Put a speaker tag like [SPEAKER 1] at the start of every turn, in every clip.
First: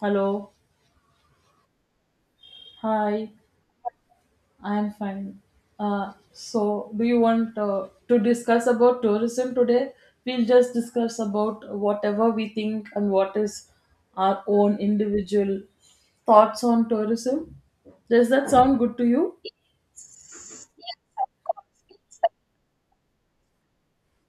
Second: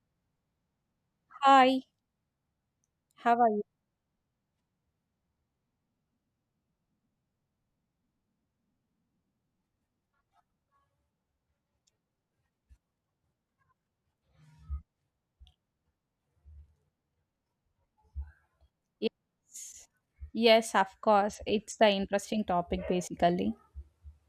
[SPEAKER 1] Hello.
[SPEAKER 2] Hi,
[SPEAKER 1] Hi.
[SPEAKER 2] how are you?
[SPEAKER 1] I am fine. So, do you want to discuss about tourism today? We'll just discuss about whatever we think and what is our own individual thoughts on tourism. Does that sound good to you?
[SPEAKER 2] Yes, yes, of course. It's the interesting topic basically.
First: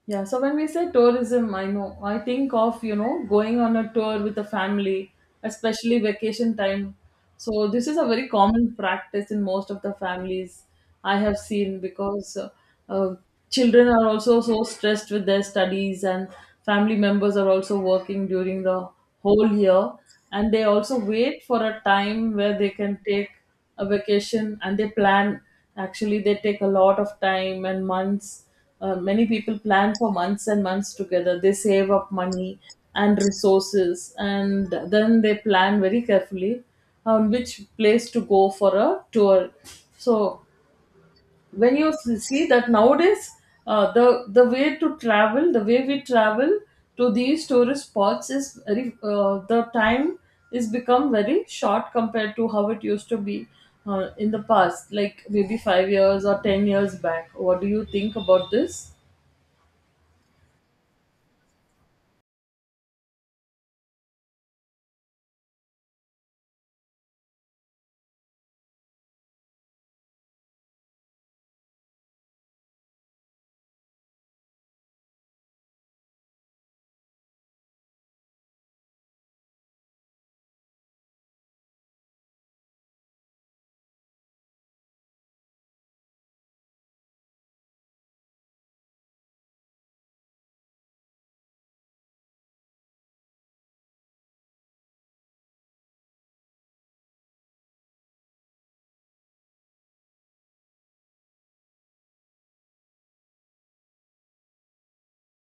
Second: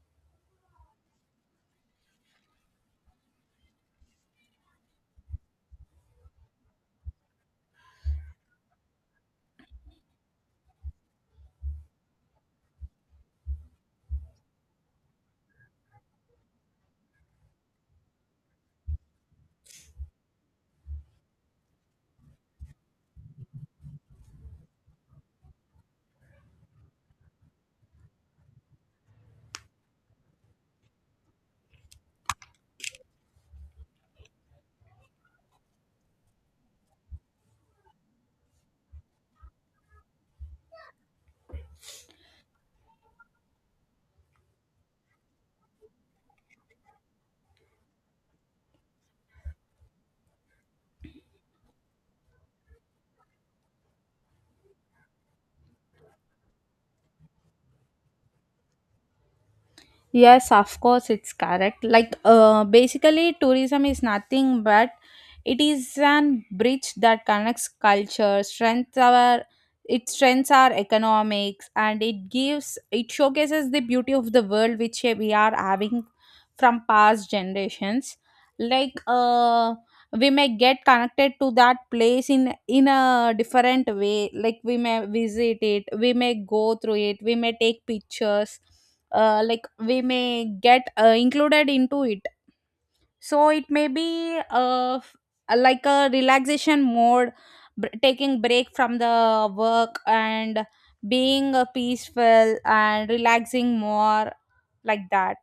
[SPEAKER 1] Yeah, so when we say tourism, I know I think of going on a tour with a family, especially vacation time. So this is a very common practice in most of the families I have seen because uh, children are also so stressed with their studies and family members are also working during the whole year, and they also wait for a time where they can take a vacation and they plan. Actually, they take a lot of time and months. Many people plan for months and months together. They save up money and resources, and then they plan very carefully on which place to go for a tour. So when you see that nowadays, uh, the the way to travel, the way we travel to these tourist spots is very. The time is become very short compared to how it used to be in the past, like maybe 5 years or 10 years back. What do you think about this?
[SPEAKER 2] Yes, of course, it's correct. Like, basically, tourism is nothing but it is an bridge that connects culture, strengths our it strengths our economics, and it showcases the beauty of the world which we are having from past generations. Like, we may get connected to that place in a different way. Like, we may visit it, we may go through it, we may take pictures, like we may get included into it, so it may be like a relaxation mode, taking break from the work, and being peaceful and relaxing more like that.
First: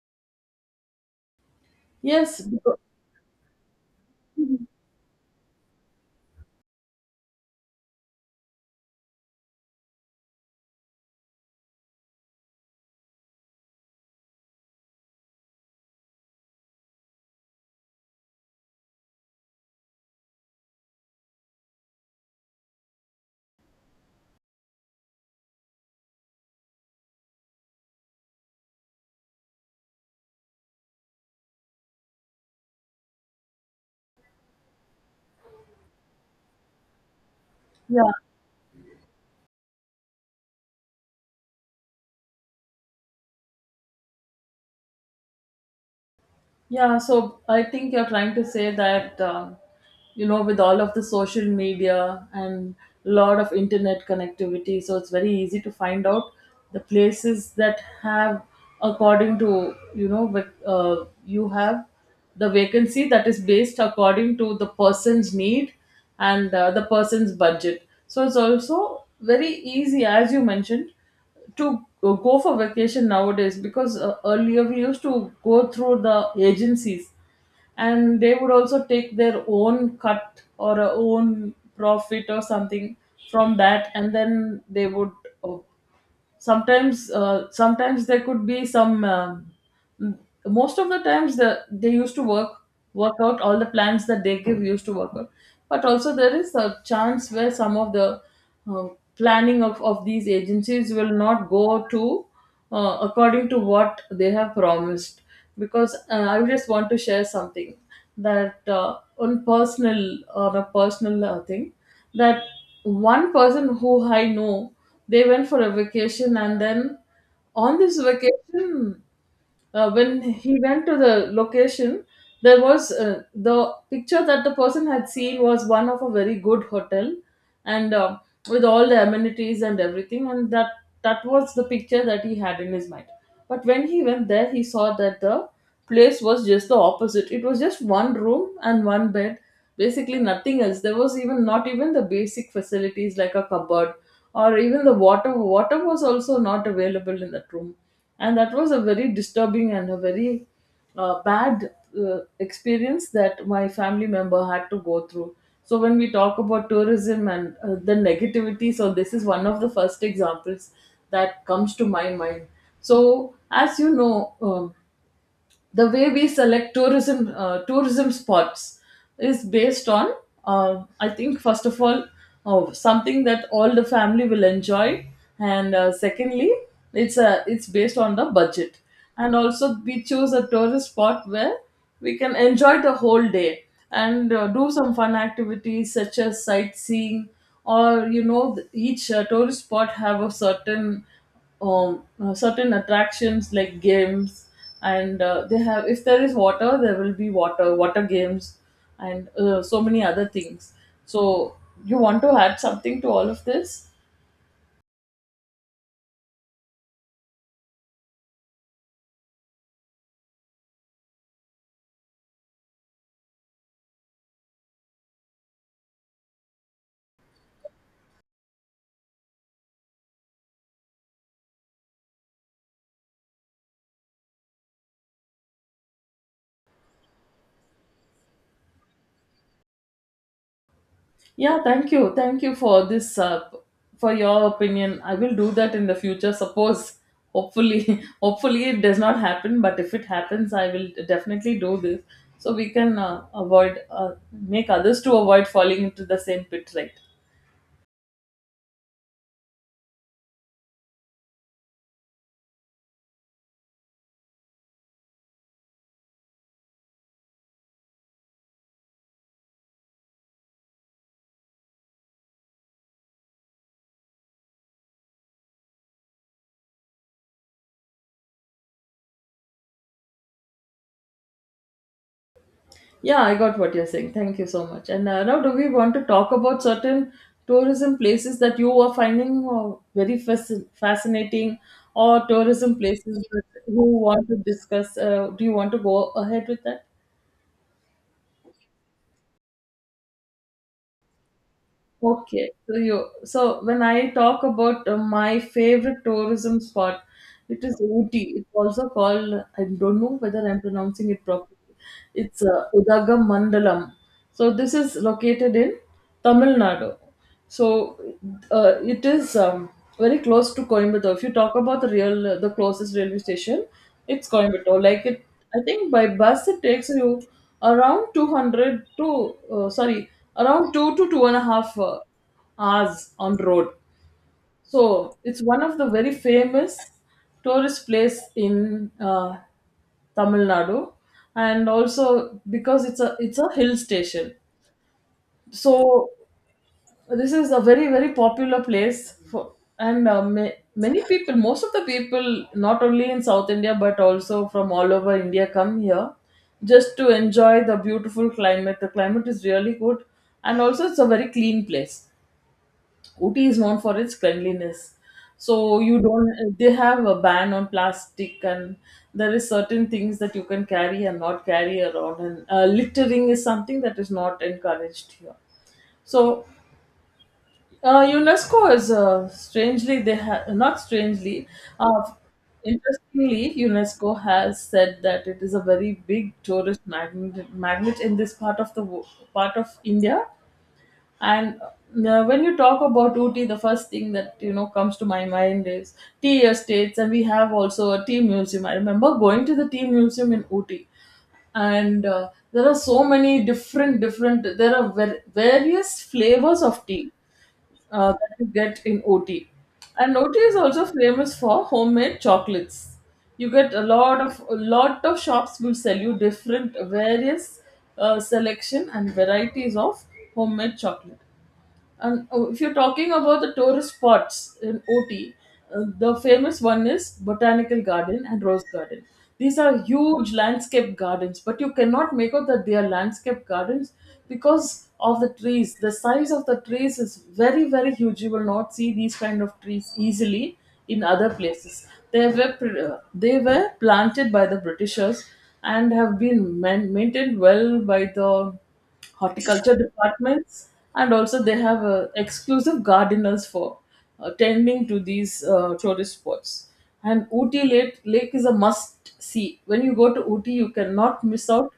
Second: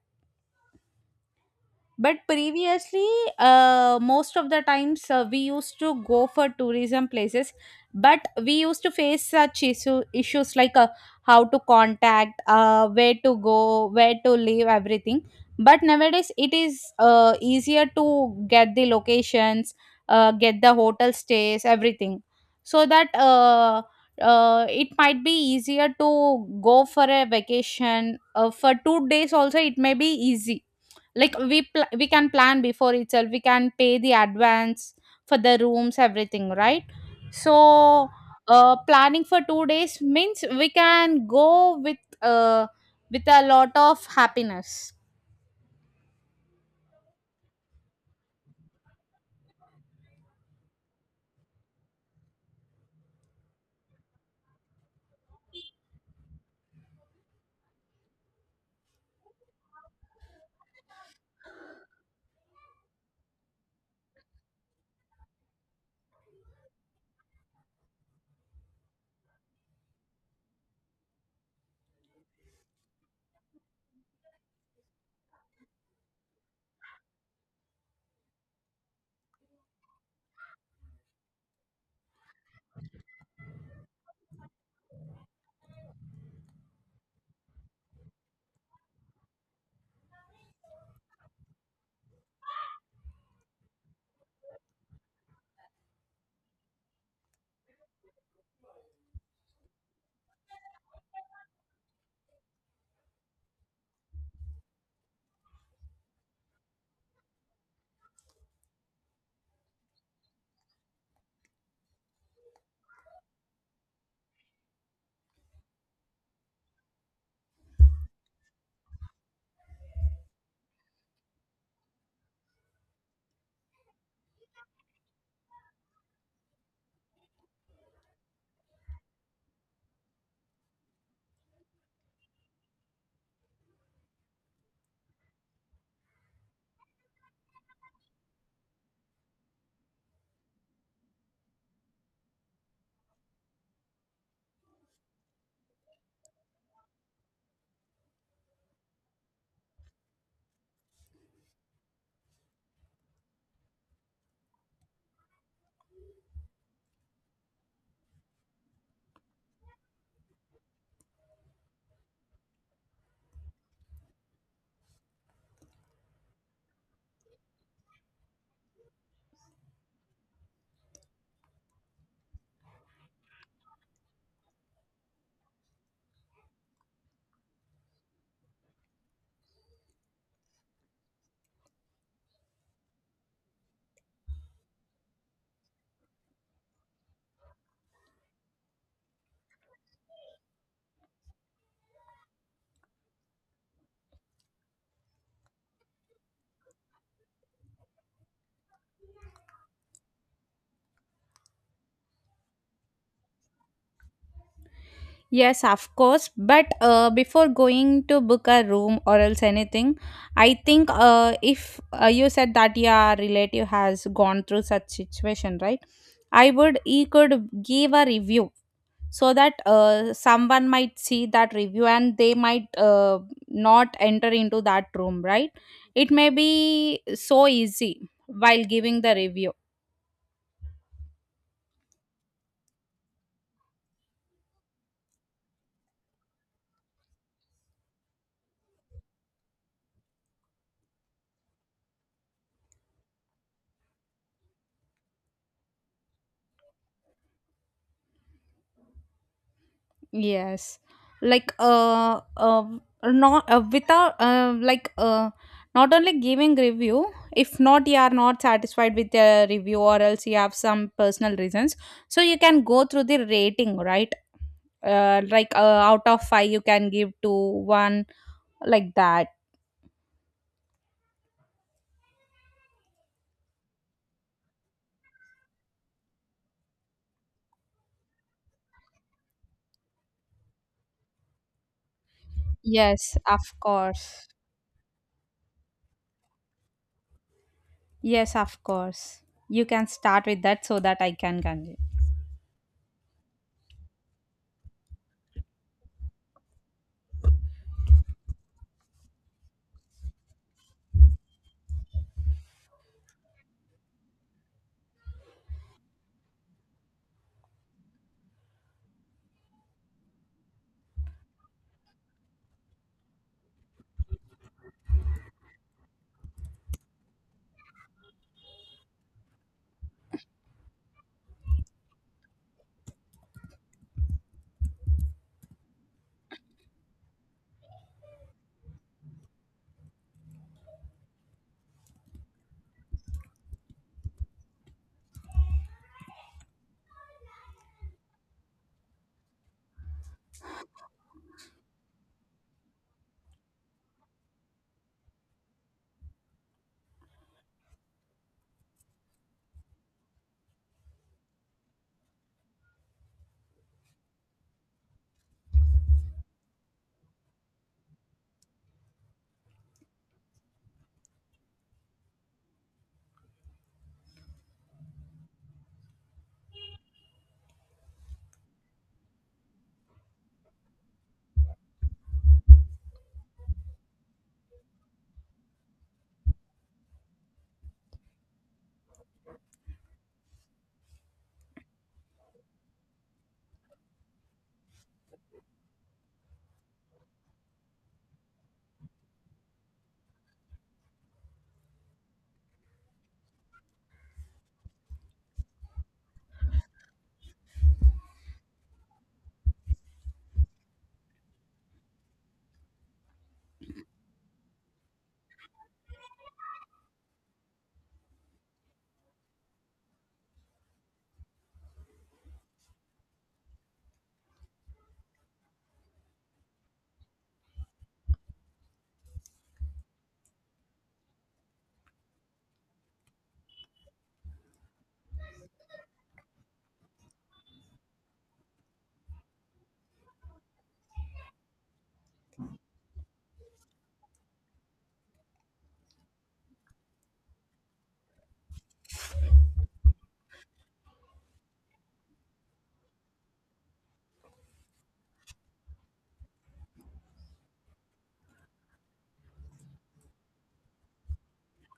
[SPEAKER 2] But
[SPEAKER 1] Yes,
[SPEAKER 2] previously, most of the times we used to go for tourism places, but we used to face such issues like, how to contact, where to go, where to live, everything. But nowadays, it is easier to get the locations, get the hotel stays, everything, so that it might be easier to go for a vacation. For 2 days also, it may be easy. Like, we can plan before itself, we can pay the advance for the rooms, everything, right? So,
[SPEAKER 1] yeah,
[SPEAKER 2] planning for 2 days means we can go with, a lot of happiness.
[SPEAKER 1] yeah. So I think you're trying to say that, with all of the social media and a lot of internet connectivity, so it's very easy to find out the places that have, according to, you know, with, you have the vacancy that is based according to the person's need and the person's budget. So it's also very easy, as you mentioned, to go for vacation nowadays, because earlier we used to go through the agencies, and they would also take their own cut or a own profit or something from that, and then they would uh, sometimes there could be some m- most of the times they used to work out all the plans that they give used to work out. But also there is a chance where some of the uh, planning of these agencies will not go to, according to what they have promised. Because I just want to share something, that on a personal thing, that one person who I know, they went for a vacation, and then on this vacation when he went to the location, there was, the picture that the person had seen was one of a very good hotel and with all the amenities and everything, and that was the picture that he had in his mind. But when he went there he saw that the place was just the opposite. It was just one room and one bed, basically nothing else. There was even not even the basic facilities like a cupboard, or even the water was also not available in that room. And that was a very disturbing and a very bad experience that my family member had to go through. So when we talk about tourism and the negativity, so this is one of the first examples that comes to my mind. So as you know, the way we select tourism spots is based on, I think, first of all, oh, something that all the family will enjoy, and secondly, it's based on the budget, and also we choose a tourist spot where we can enjoy the whole day and do some fun activities such as sightseeing, or each tourist spot have a certain attractions like games, and they have, if there is water, there will be water games, and so many other things. So you want to add something to all of this?
[SPEAKER 2] Yes, of course. But before going to book a room or else anything, I think, if, you said that your relative has gone through such situation, right? I would He could give a review so that someone might see that review and they might not enter into that room, right? It may be so easy while giving the review.
[SPEAKER 1] Yeah, thank you, for this, for your opinion. I will do that in the future. Suppose hopefully hopefully it does not happen, but if it happens I will definitely do this so we can avoid, make others to avoid falling into the same pit, right?
[SPEAKER 2] Yes, like, not, without, like, not only giving review. If not, you are not satisfied with the review or else you have some personal reasons, so you can go through the rating, right? Like, out of 5 you can give to 1, like that.
[SPEAKER 1] Yeah, I got what you're saying. Thank you so much. And now, do we want to talk about certain tourism places that you are finding very fascinating, or tourism
[SPEAKER 2] Yes,
[SPEAKER 1] places
[SPEAKER 2] of
[SPEAKER 1] that you
[SPEAKER 2] course.
[SPEAKER 1] want to discuss? Do you want to go ahead with that?
[SPEAKER 2] Yes, of course. You can start with that so that I can continue.
[SPEAKER 1] Okay, so when I talk about my favorite tourism spot, it is Ooty. It's also called, I don't know whether I'm pronouncing it properly, it's Udaga Mandalam. So this is located in Tamil Nadu. So it is very close to Coimbatore. If you talk about the closest railway station, it's Coimbatore. Like it, I think by bus it takes you around 200 to, sorry, around two to two and a half hours on road. So it's one of the very famous tourist place in Tamil Nadu, and also because it's a hill station. So this is a very, very popular place for and uh, ma- many people. Most of the people not only in South India but also from all over India come here just to enjoy the beautiful climate. The climate is really good, and also it's a very clean place. Ooty is known for its cleanliness. So, you don't, they have a ban on plastic, and there is certain things that you can carry and not carry around, and littering is something that is not encouraged here. So UNESCO is, strangely, they have, not strangely, uh, interestingly, UNESCO has said that it is a very big tourist magnet in this part of India, and when you talk about Ooty, the first thing that comes to my mind is tea estates, and we have also a tea museum. I remember going to the tea museum in Ooty, and there are so many different, there are various flavors of tea that you get in OT. And OT is also famous for homemade chocolates. You get a lot of, shops will sell you different, various selection and varieties of homemade chocolate. And if you're talking about the tourist spots in OT, the famous one is Botanical Garden and Rose Garden. These are huge landscape gardens, but you cannot make out that they are landscape gardens because of the trees. The size of the trees is very, very huge. You will not see these kind of trees easily in other places. They were planted by the Britishers and have been maintained well by the horticulture departments, and also they have exclusive gardeners for tending to these tourist spots. And Ooty Lake, is a must see. When you go to Ooty you cannot miss out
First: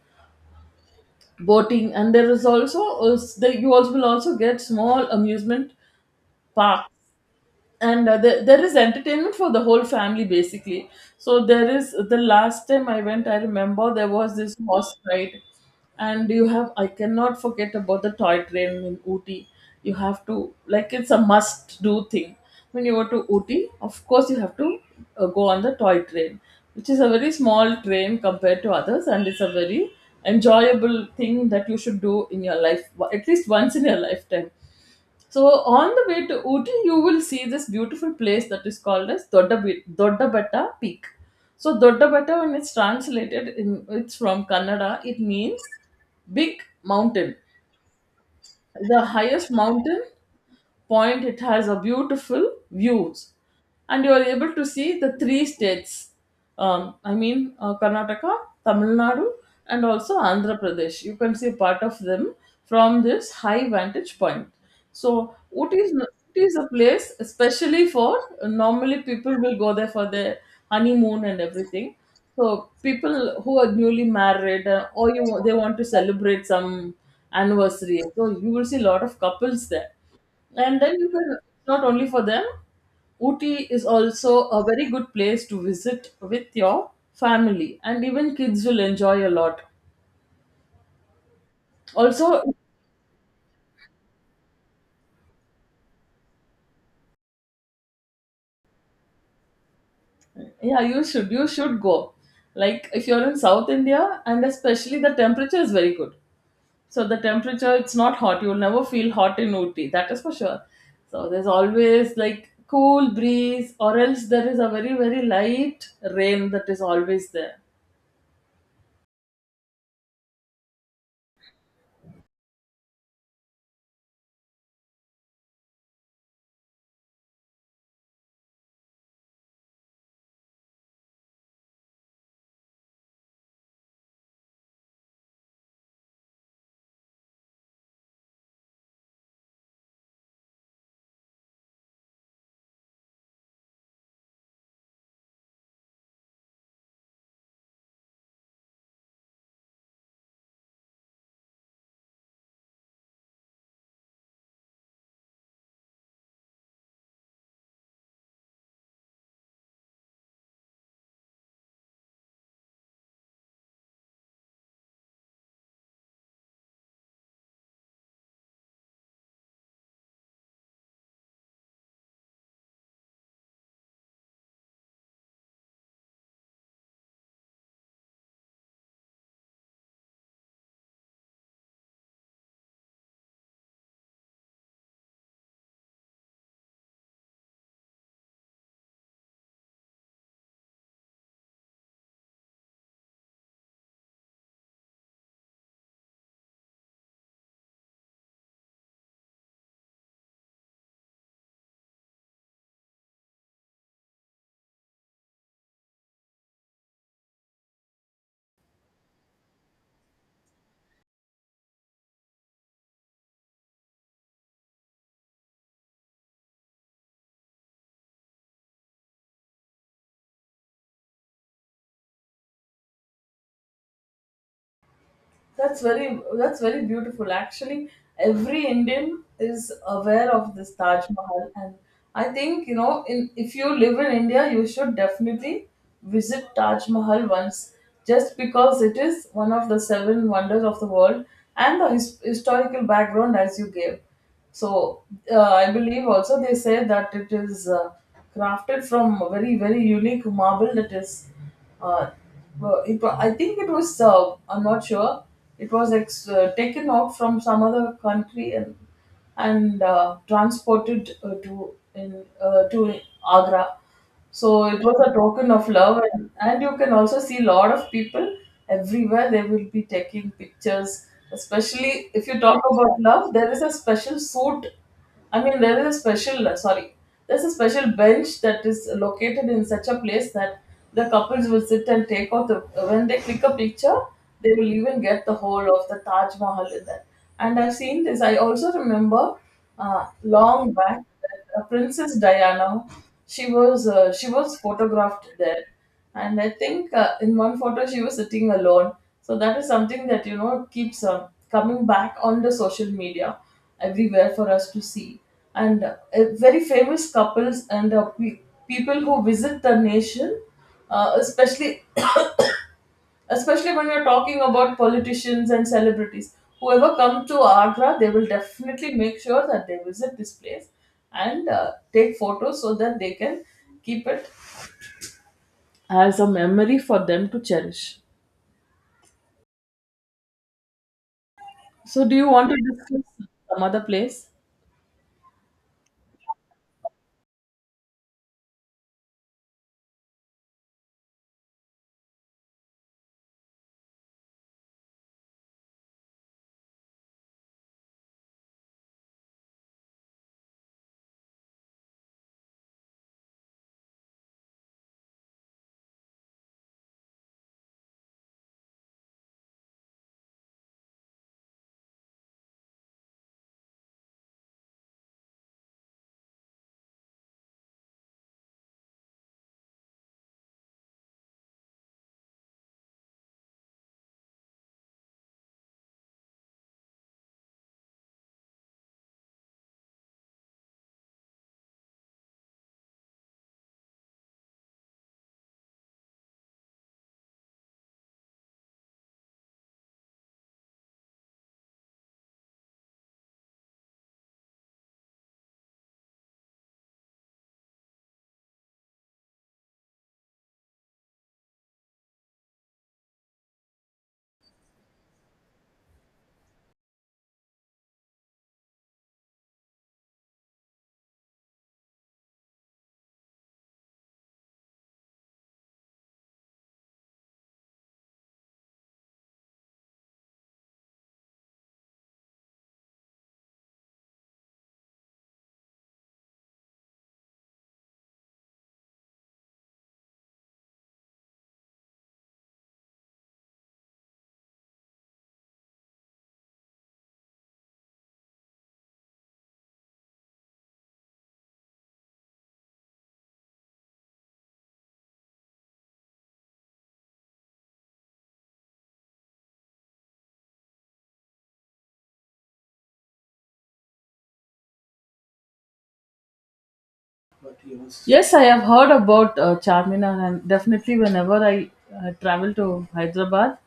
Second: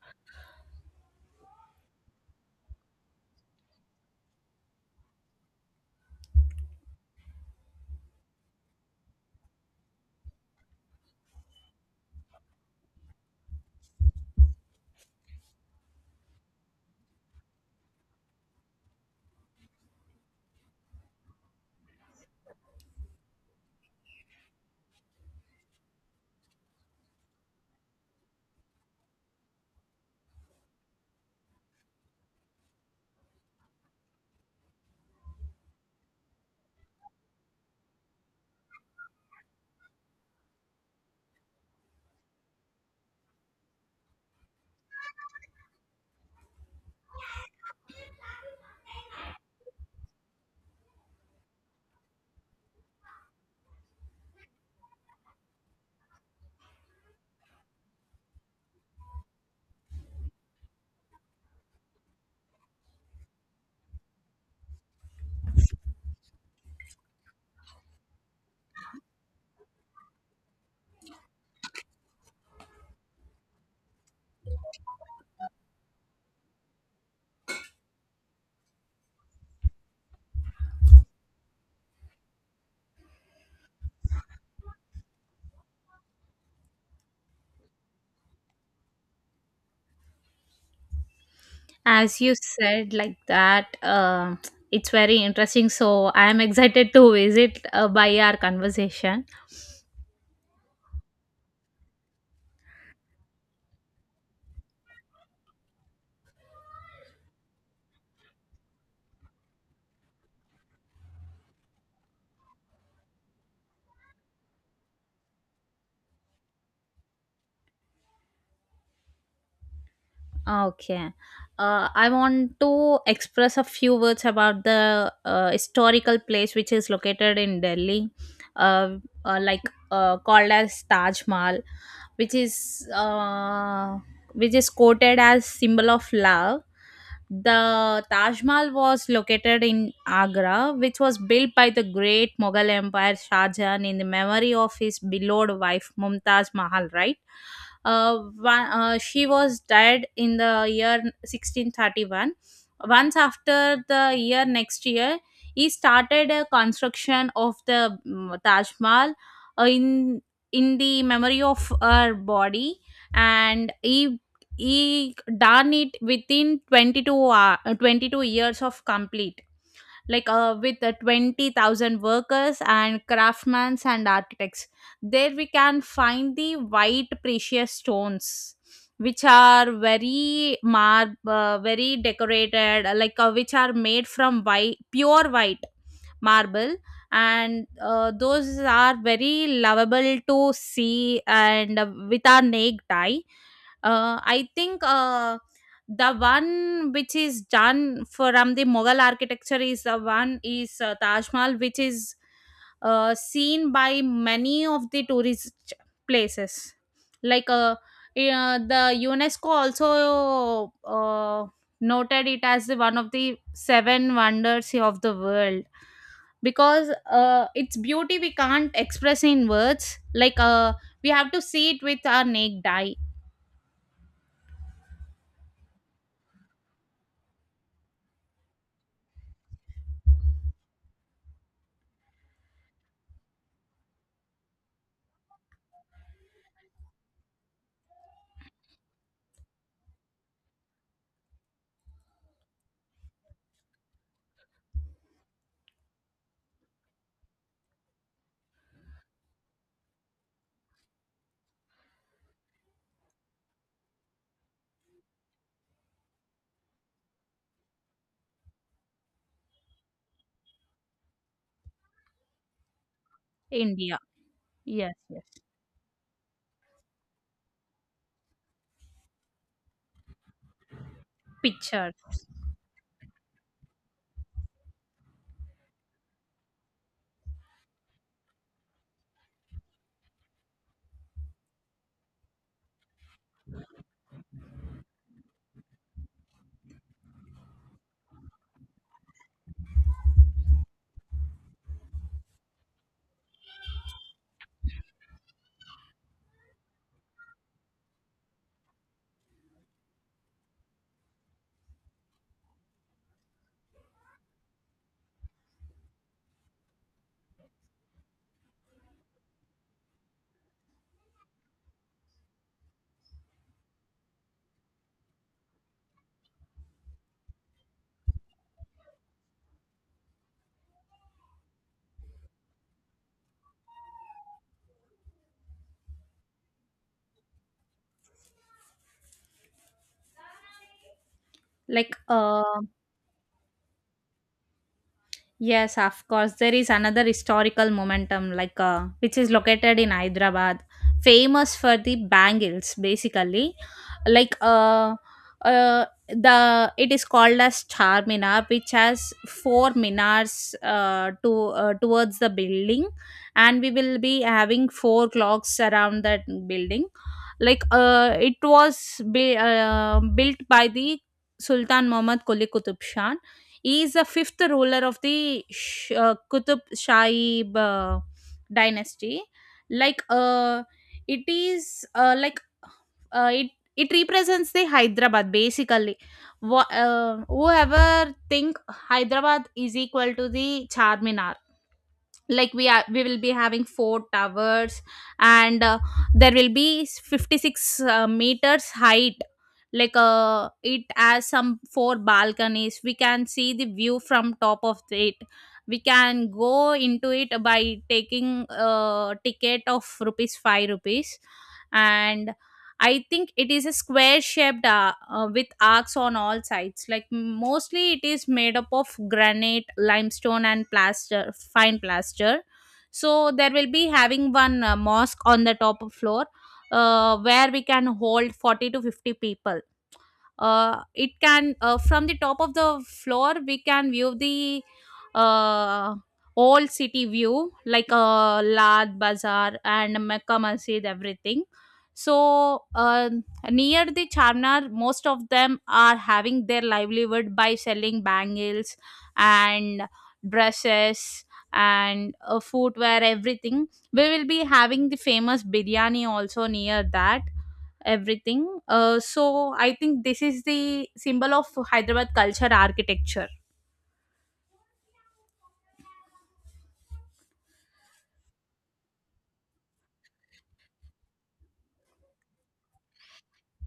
[SPEAKER 1] boating, and there is also you also will also get small amusement park, and there is entertainment for the whole family basically. So, the last time I went, I remember there was this horse ride, and you have I cannot forget about the toy train in Ooty. You have to, like, it's a must do thing. When you go to Ooty, of course you have to go on the toy train, which is a very small train compared to others, and it's a very enjoyable thing that you should do in your life, at least once in your lifetime. So on the way to Ooty, you will see this beautiful place that is called as Doddabetta Peak. So Doddabetta, when it's translated, it's from Kannada, it means big mountain. The highest mountain point, it has a beautiful views, and you are able to see the three states. I mean, Karnataka, Tamil Nadu, and also Andhra Pradesh. You can see part of them from this high vantage point. So, what is Ooty is a place especially for, normally people will go there for their honeymoon and everything. So people who are newly married or you they want to celebrate some anniversary. So you will see a lot of couples there. And then you can, not only for them, Ooty is also a very good place to visit with your family, and even kids will enjoy a lot.
[SPEAKER 2] As you
[SPEAKER 1] Also,
[SPEAKER 2] said, like that, it's very interesting. So I am excited to visit, by our conversation.
[SPEAKER 1] yeah, you should go. Like if you're in South India, and especially the temperature is very good. So the temperature, it's not hot. You'll never feel hot in Ooty. That is for sure. So there's always like cool breeze, or else there is a very, very light rain that is always there.
[SPEAKER 2] Ah, okay. I want to express a few words about the, historical place which is located in Delhi, uh, like, called as Taj Mahal, which is uh, which is quoted as symbol of love. The Taj Mahal was located in Agra, which was built by the great Mughal Empire Shah Jahan in the memory of his beloved wife Mumtaz Mahal, right? She was died in the year 1631. Once after the year next year, he started a construction of the, Taj Mahal, in the memory of her body, and he done it within 22 hour, 22 years of complete, like, with, 20,000 workers and craftsmen and architects. There we can find the white precious stones, which are very, very decorated, like, which are made from white pure white marble, and those are very lovable to see, and with our naked eye. I think, the one which is done from the Mughal architecture is the one is, Taj Mahal, which is seen by many of the tourist places. Like, yeah, the UNESCO also noted it as the one of the seven wonders of the world because, its beauty we can't express in words. Like, we have to see it with our naked eye
[SPEAKER 1] That's very beautiful. Actually, every Indian is aware of this Taj Mahal, and I think you know, in if you live in India, you should definitely visit Taj Mahal once, just because it is one of the seven wonders of the world, and the historical background as you gave. So I believe also they say that it is crafted from a very, very unique marble that is uh, well, I think it was, I'm not sure, it was taken out from some other country, and transported to
[SPEAKER 2] in
[SPEAKER 1] Agra.
[SPEAKER 2] India.
[SPEAKER 1] So it
[SPEAKER 2] Yes,
[SPEAKER 1] was a
[SPEAKER 2] yes.
[SPEAKER 1] token of love, and you can also see a lot of people everywhere. They will be taking pictures,
[SPEAKER 2] Pictures.
[SPEAKER 1] especially if you talk about love. There is a special suit. I mean, there is a special, sorry, there's a special bench that is located in such a place that the couples will sit and take out when they click a picture, they will even get the whole of the Taj Mahal in that. And I've seen this. I also remember long back that Princess Diana, she was photographed there, and I think in one photo she was sitting alone. So that is something that keeps coming back on the social media everywhere for us to see. And very famous couples and people who visit the nation, especially especially when you're talking about politicians and celebrities. Whoever come to Agra, they will definitely make sure that they visit this place and take photos so that they can keep it as a memory for them to cherish.
[SPEAKER 2] Like
[SPEAKER 1] So, do you want to
[SPEAKER 2] uh
[SPEAKER 1] discuss some other place?
[SPEAKER 2] Yes, of course. There is another historical momentum, like, which is located in Hyderabad, famous for the bangles, basically. Like, the it is called as Charminar, which has four minars, to towards the building, and we will be having four clocks around that building. Like, it was built by the Sultan Muhammad Quli Qutub Shah. He is the fifth ruler of the Qutub Shaib dynasty. Like, it is, uh, it it represents the Hyderabad basically. Whoever think Hyderabad is equal to the Charminar. Like, we will be having four towers, and there will be 56 meters height. Like, it has some four balconies, we can see the view from top of it. We can go into it by taking a ticket of rupees 5 rupees. And I think it is a square shaped, with arcs on all sides. Like, mostly it is made up of granite, limestone, and plaster, fine plaster. So there will be having one, mosque on the top of floor, where we can hold 40 to 50 people. It can From the top of the floor, we can view the, uh, old city view, like, Lad Bazaar and Mecca Masjid, everything. So, near the Charminar, most of them are having their livelihood by selling bangles and dresses and, footwear, everything. We will be having the famous biryani also near that, everything. So I think this is the symbol of Hyderabad culture architecture.
[SPEAKER 1] Yes, I have heard about Charminar, and definitely whenever I travel to Hyderabad,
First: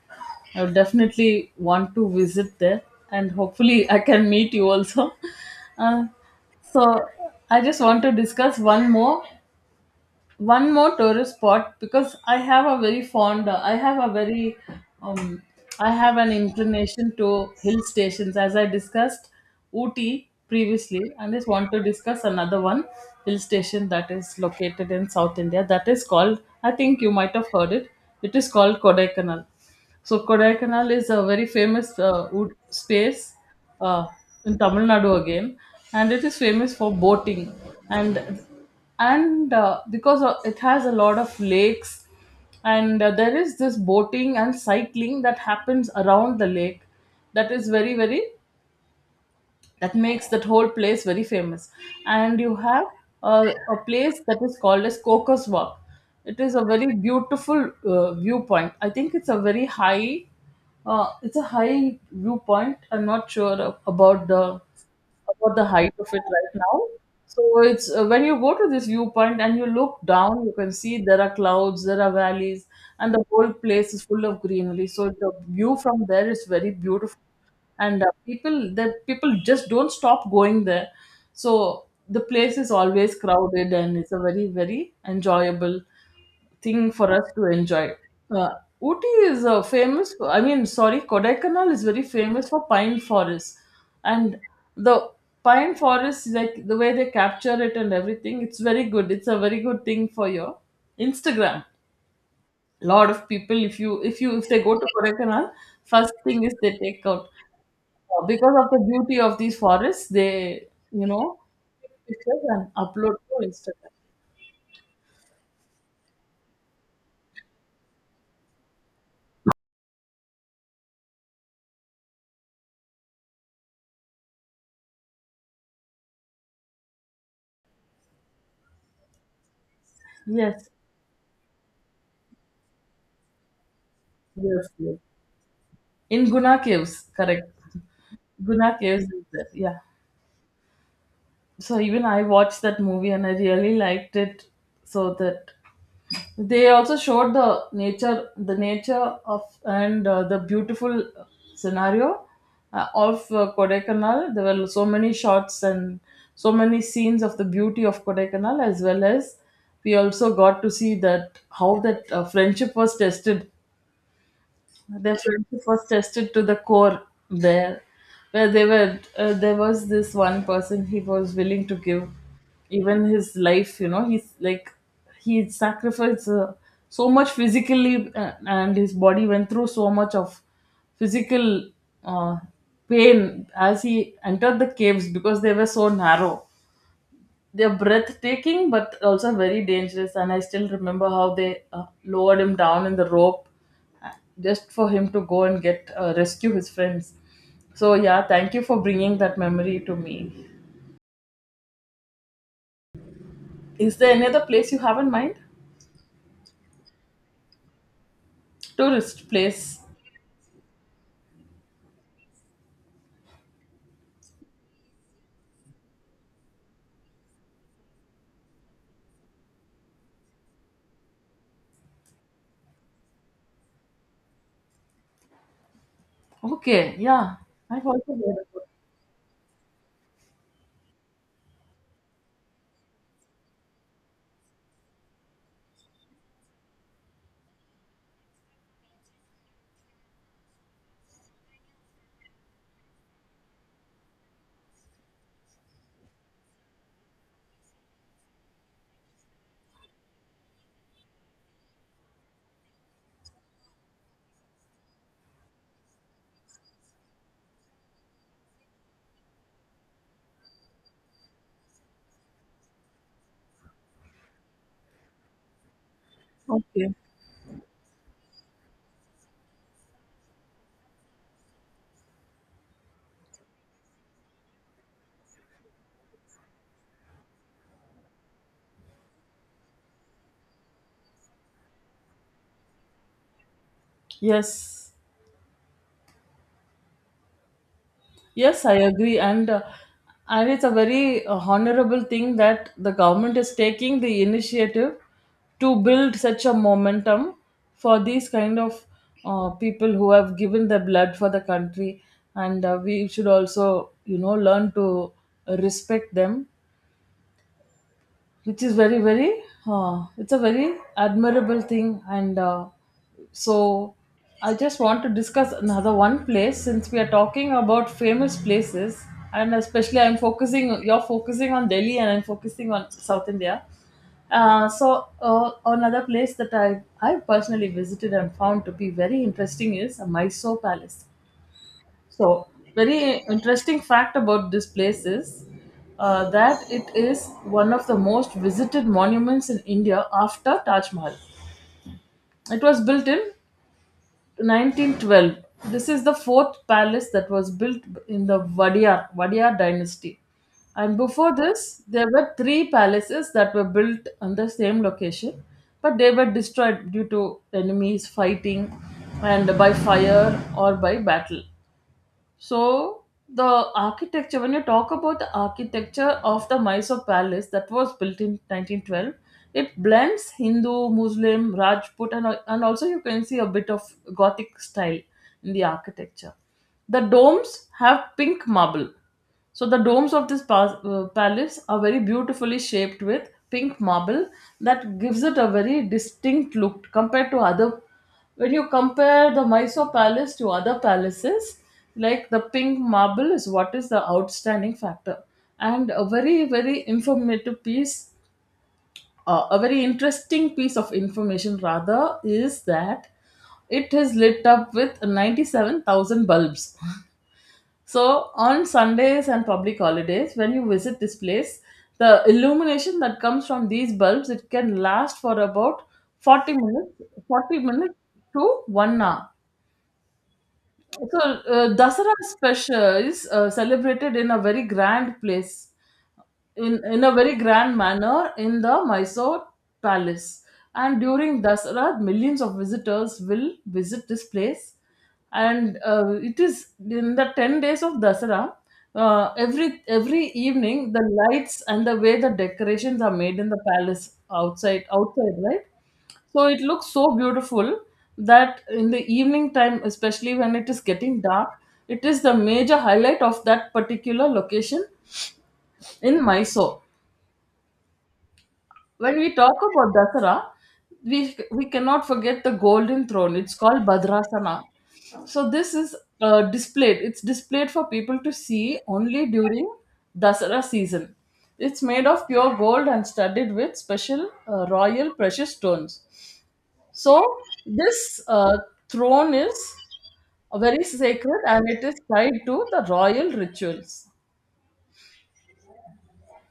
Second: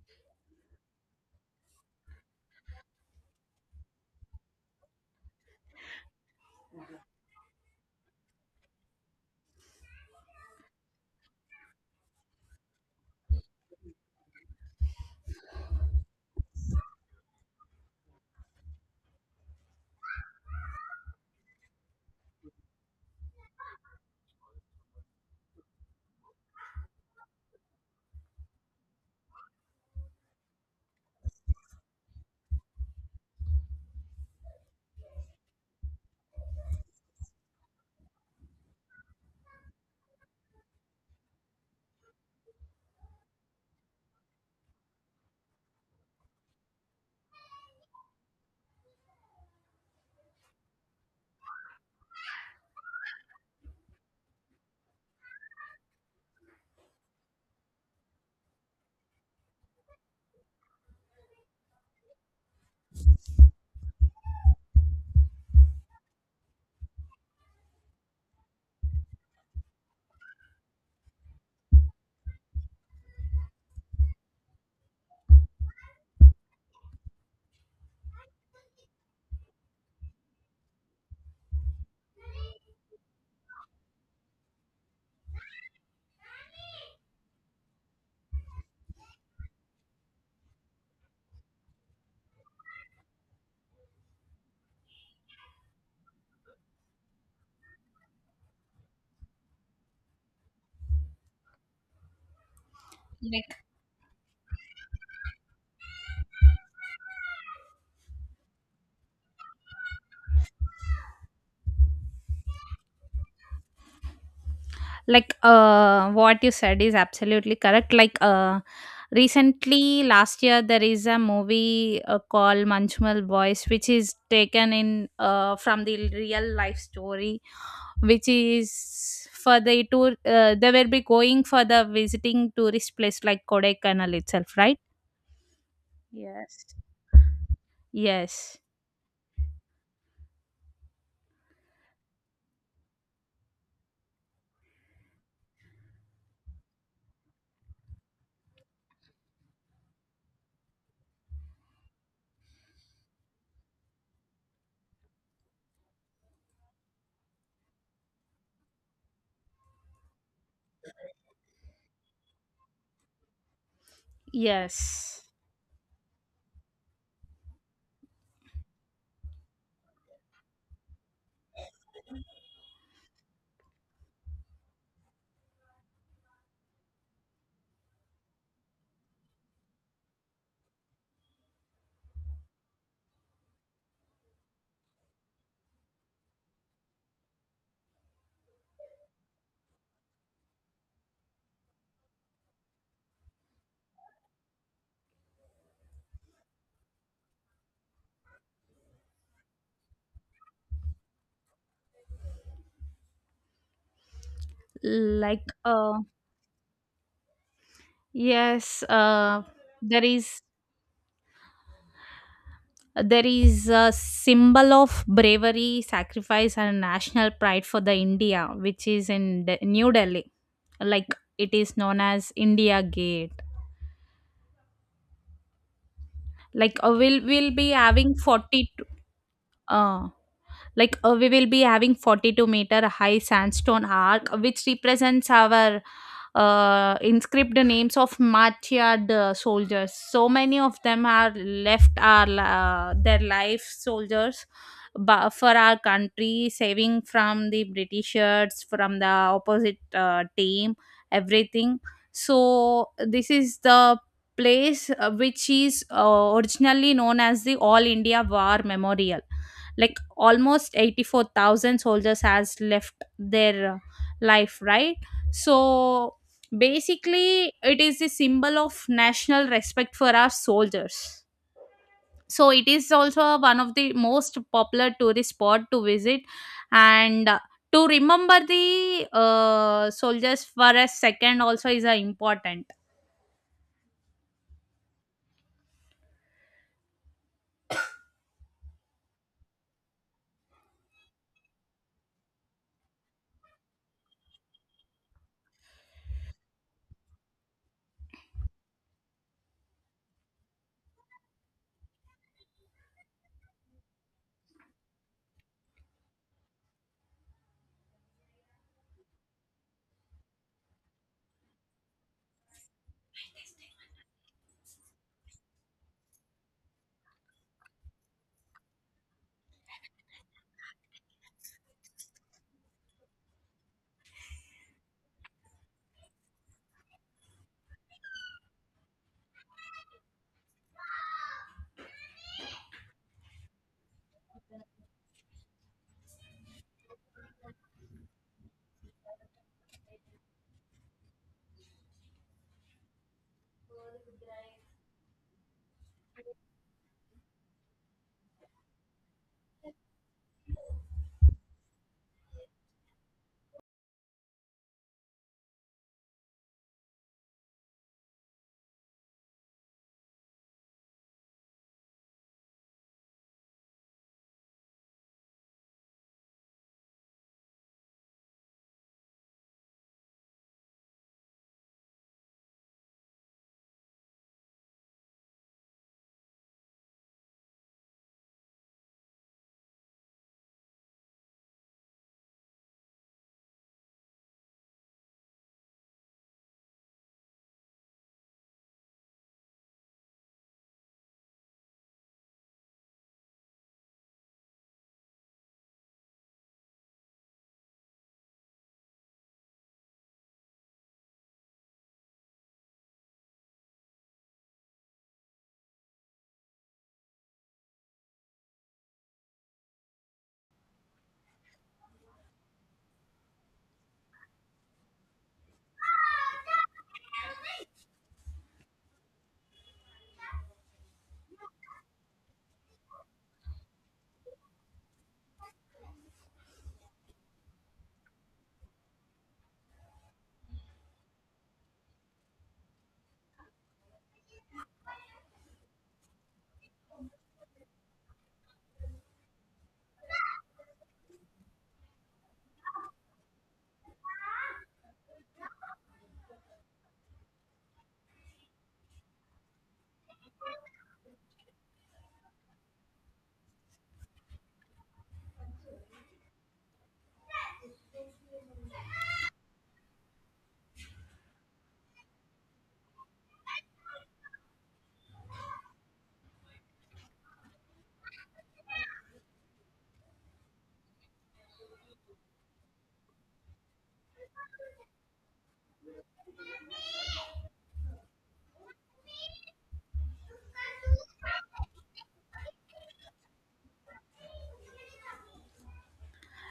[SPEAKER 1] I would definitely want to visit there, and hopefully I can meet you also. Uh, so I just want to discuss one more tourist spot because um, I have an inclination to hill stations as I discussed Ooty previously. I just want to discuss another one hill station that is located in South India that is called, I think you might have heard it, it is called Kodaikanal. So Kodaikanal is a very famous wood space uh, in Tamil Nadu again, and it is famous for boating and and because it has a lot of lakes, and there is this boating and cycling that happens around the lake, that is very very that makes that whole place very famous. And you have a place that is called as Cocos Walk. It is a very beautiful viewpoint. I think it's a very high, it's a high viewpoint. I'm not sure about the height of it right now. So it's when you go to this viewpoint and you look down, you can see there are clouds, there are valleys, and the whole place is full of greenery. So the view from there is very beautiful, and people the people just don't stop going there. So the place is always crowded, and it's a very, very enjoyable thing for us to enjoy. Uh, Ooty is famous. I mean, sorry, Kodaikanal is very famous for pine forests, and the pine forests, like the way they capture it and everything, it's very good. It's a very good thing for your Instagram. Lot of
[SPEAKER 2] like
[SPEAKER 1] people, if you if you if they go to Kodaikanal, first thing is they take out because of the beauty of these forests, they you know take pictures and upload to Instagram.
[SPEAKER 2] like, what you said is absolutely correct. Like, recently last year, there is a movie called manchmal boys, which is taken in, from the real life story, which is for the tour.
[SPEAKER 1] Yes,
[SPEAKER 2] They will be going for the visiting tourist place like kodaikanal itself,
[SPEAKER 1] yes,
[SPEAKER 2] right?
[SPEAKER 1] yes. In Guna
[SPEAKER 2] Yes.
[SPEAKER 1] Caves, correct.
[SPEAKER 2] Yes,
[SPEAKER 1] Guna Caves is there. Yeah. So even I watched that movie and I really liked it. So that they also showed the nature of and the beautiful scenario of Kodaikanal. There were so many shots and so many scenes of the beauty of Kodaikanal, as well as we also got to see that how that friendship was tested. Their
[SPEAKER 2] yes,
[SPEAKER 1] friendship was tested to the core there, where they were. There was this one person, he was willing to give even his life. He's like he sacrificed so much physically, and his body went through so much of physical uh, pain as he entered the caves because they were so narrow. They're breathtaking but also very dangerous, and I still remember how they lowered him down in the rope, uh, just for him to go and get rescue his friends. So, yeah, thank you for bringing that memory to me. Is there any other place you have in mind?
[SPEAKER 2] like, yes
[SPEAKER 1] Tourist
[SPEAKER 2] uh
[SPEAKER 1] place?
[SPEAKER 2] there is there is a symbol of bravery, sacrifice and national pride for the india, which is in new delhi. Like, it is known as india gate. Like, uh,
[SPEAKER 1] Okay,
[SPEAKER 2] we'll
[SPEAKER 1] yeah.
[SPEAKER 2] we'll be
[SPEAKER 1] I've also
[SPEAKER 2] having
[SPEAKER 1] heard about
[SPEAKER 2] 42. uh like, we will be having 42-meter high sandstone arc, which represents our, inscribed names of martyred, soldiers. So many of them are left our their life, soldiers, for our country, saving from the britishers from the opposite, team, everything. So this is the place, which is, originally known as the all india war memorial. Like, almost 84,000 soldiers has left their, life, right? So
[SPEAKER 1] it. Okay.
[SPEAKER 2] basically it is a symbol of national respect for our soldiers. So it is also one of the most popular tourist spot to visit, and, to remember the, soldiers for a second also is, important.
[SPEAKER 1] Yes. Yes, I agree, and it's a very honorable thing that the government is taking the initiative to build such a momentum for these kind of people who have given their blood for the country, and we should also, learn to respect them, which is very, very, it's a very admirable thing. And so I just want to discuss another one place since we are talking about famous places, and especially I'm focusing you're focusing on Delhi and I'm focusing on South India. So another place that I personally visited and found to be very interesting is Mysore Palace. So, very interesting fact about this place is that it is one of the most visited monuments in India after Taj Mahal. It was built in 1912. This is the fourth palace that was built in the Wadiyar dynasty. And before this, there were three palaces that were built on the same location, but they were destroyed due to enemies fighting and by fire or by battle. So the architecture, when you talk about the architecture of the Mysore Palace that was built in 1912, it blends Hindu, Muslim, Rajput, and also you can see a bit of Gothic style in the architecture. The domes have pink marble, so the domes of this palace are very beautifully shaped with pink marble that gives it a very distinct look compared to other. When you compare the Mysore Palace to other palaces, like the pink marble is what is the outstanding factor. And a very interesting piece of information rather is that it is lit up with 97,000 bulbs. So on Sundays and public holidays, when you visit this place, the illumination that comes from these bulbs, it can last for about 40 minutes, 40 minutes to 1 hour. So Dasara special is celebrated in a very grand place, in a very grand manner in the Mysore palace. And during Dasara, millions of visitors will visit this place. And it is in the 10 days of Dasara, every evening, the lights and the way the decorations are made in the palace outside, outside, right? So it looks so beautiful that in the evening time, especially when it is getting dark, it is the major highlight of that particular location in Mysore. When we talk about Dasara, we cannot forget the golden throne. It's called Badrasana. So this is displayed. It's displayed for people to see only during Dasara season. It's made of pure gold and studded with special royal precious stones. So this throne is very sacred and it is tied to the royal rituals.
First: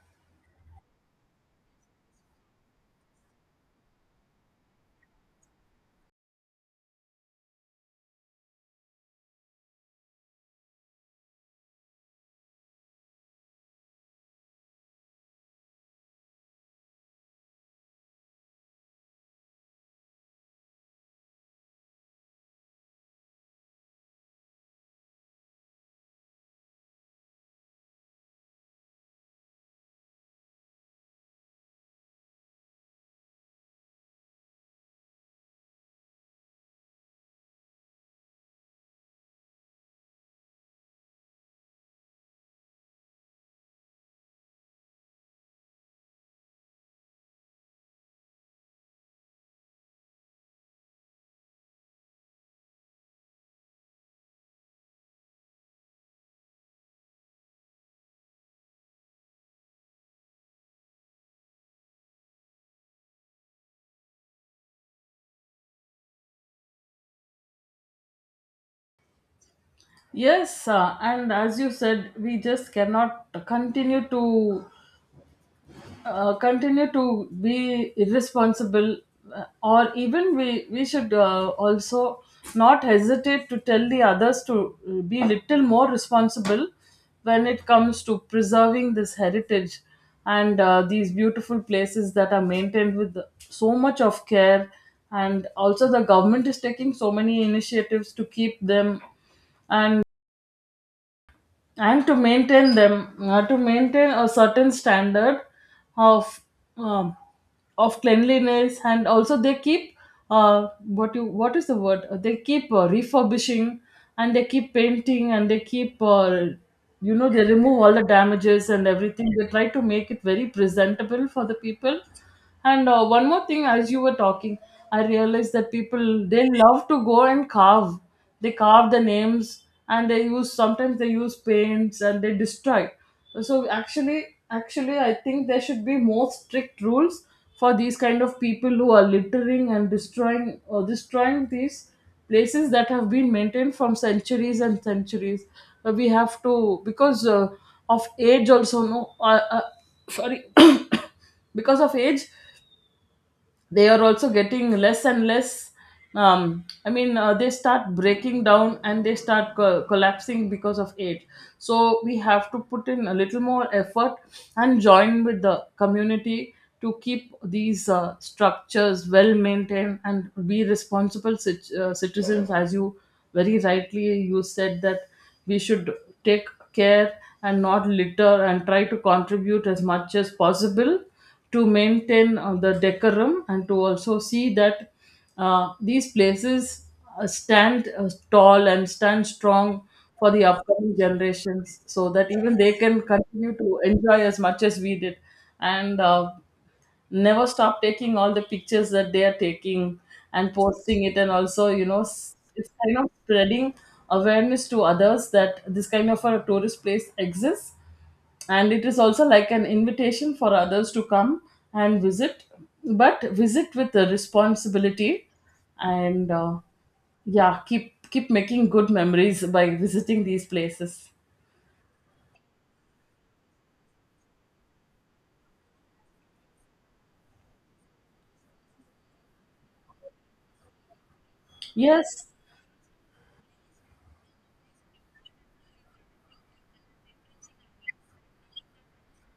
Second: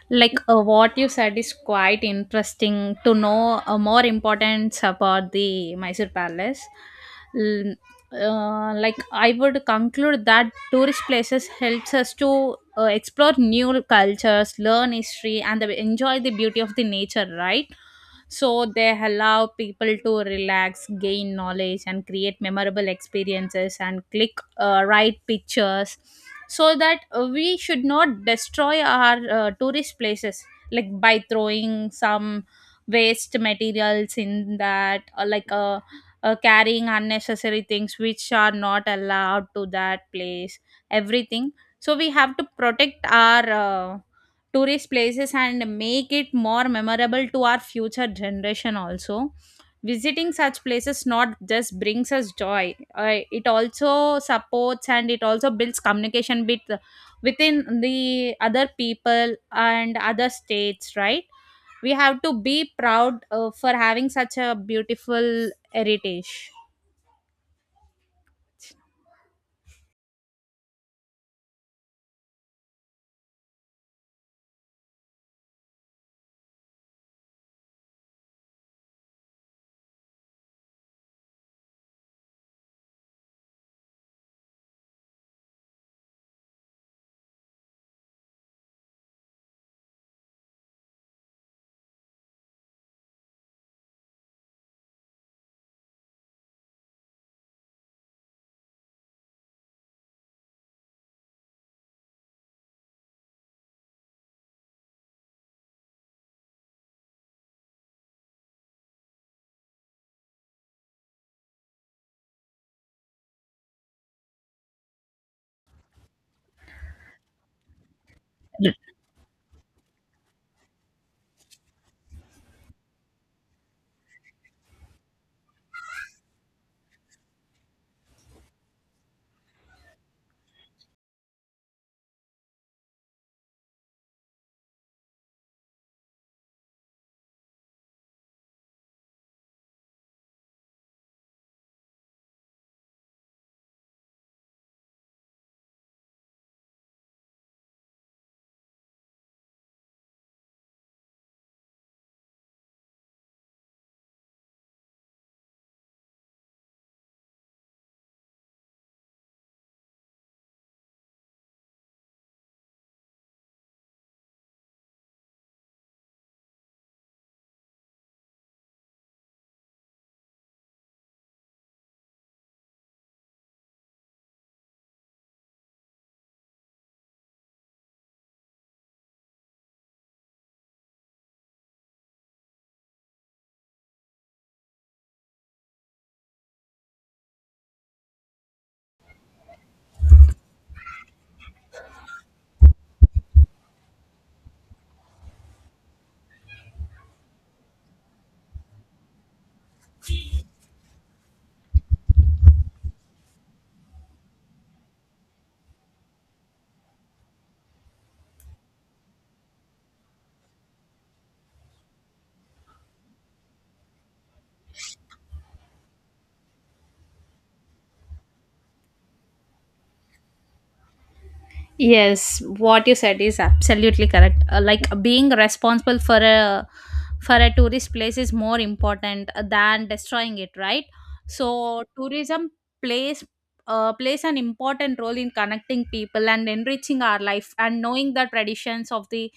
[SPEAKER 2] Like, what you said is quite interesting to know, more importance about the Mysore Palace. L- like, I would conclude that tourist places helps us to, explore new cultures, learn history, and enjoy the beauty of the nature. Right? So they allow people to relax, gain knowledge, and create memorable experiences and click, right pictures, so that, we should not destroy our, tourist places, like by throwing some waste materials in that, or, like, carrying unnecessary things which are not allowed to that place, everything. So we have to protect our, tourist places and make it more memorable to our future generation also. Visiting such places not just brings us joy, it also supports and it also builds communication within the other people and other states, right? We have to be proud, for having such a beautiful heritage.
[SPEAKER 1] Yes, and as you said, we just cannot continue to continue to be irresponsible, or even we should also not hesitate to tell the others to be little more responsible when it comes to preserving this heritage, and these beautiful places that are maintained with so much of care. And also the government is taking so many initiatives to keep them, and and to maintain them, to maintain a certain standard of um, of cleanliness. And also they keep what is the word? They keep refurbishing, and they keep painting, and they keep they remove all the damages and everything. They try to make it very presentable for the people. And one more thing, as you were talking, I realized that people, they love to go and carve, they carve the names and they use, sometimes they use paints, and they destroy. So actually, I think there should be more strict rules for these kind of people who are littering and destroying these places that have been maintained from centuries and centuries. We have to, because of age also, no. Sorry, because of age, they are also getting less and less, I mean, they start breaking down and they start collapsing because of age. So we have to put in a little more effort and join with the community to keep these structures well maintained and be responsible citizens. As you very rightly you said that we should take care and not litter and try to contribute as much as possible to maintain the decorum, and to also see that these places stand tall and stand strong for the upcoming generations, so that even they can continue to enjoy as much as we did. And never stop taking all the pictures that they are taking and posting it, and also it's kind of spreading awareness to others that this kind of a tourist place exists, and it is also like an invitation for others to come and visit, but visit with the responsibility. And yeah, keep making good memories by visiting these places.
[SPEAKER 2] Yes, what you said is absolutely correct. Like, being responsible for a, tourist place is more important than destroying it, right? So
[SPEAKER 1] Yes.
[SPEAKER 2] tourism plays plays an important role in connecting people and enriching our life and knowing the traditions of the,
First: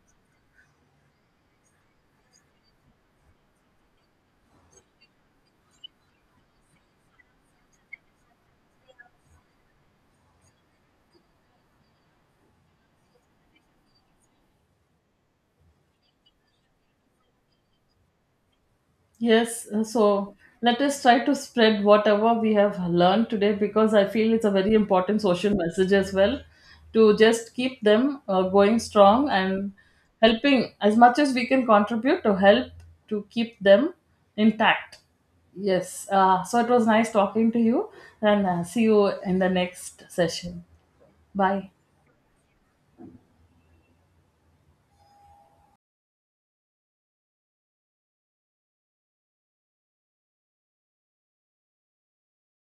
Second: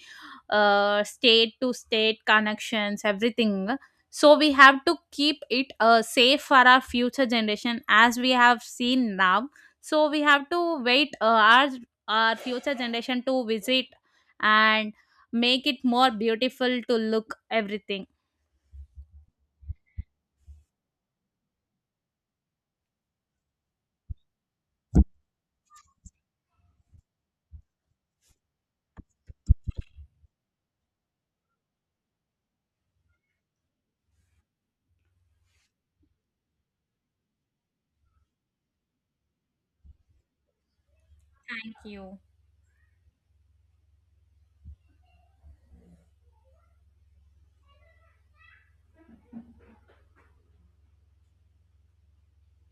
[SPEAKER 2] state to state connections, everything. So we have to keep it, safe for our future generation as we have seen now. So we have to wait, our future generation to visit and make it more beautiful to look, everything.
[SPEAKER 1] Yes, so let us try to spread whatever we have learned today, because I feel it's a very important social message as well, to just keep them going strong and helping as much as we can contribute to help, to keep them intact. Yes, so it was nice talking to you, and see you in the next session. Bye.
[SPEAKER 2] Thank you.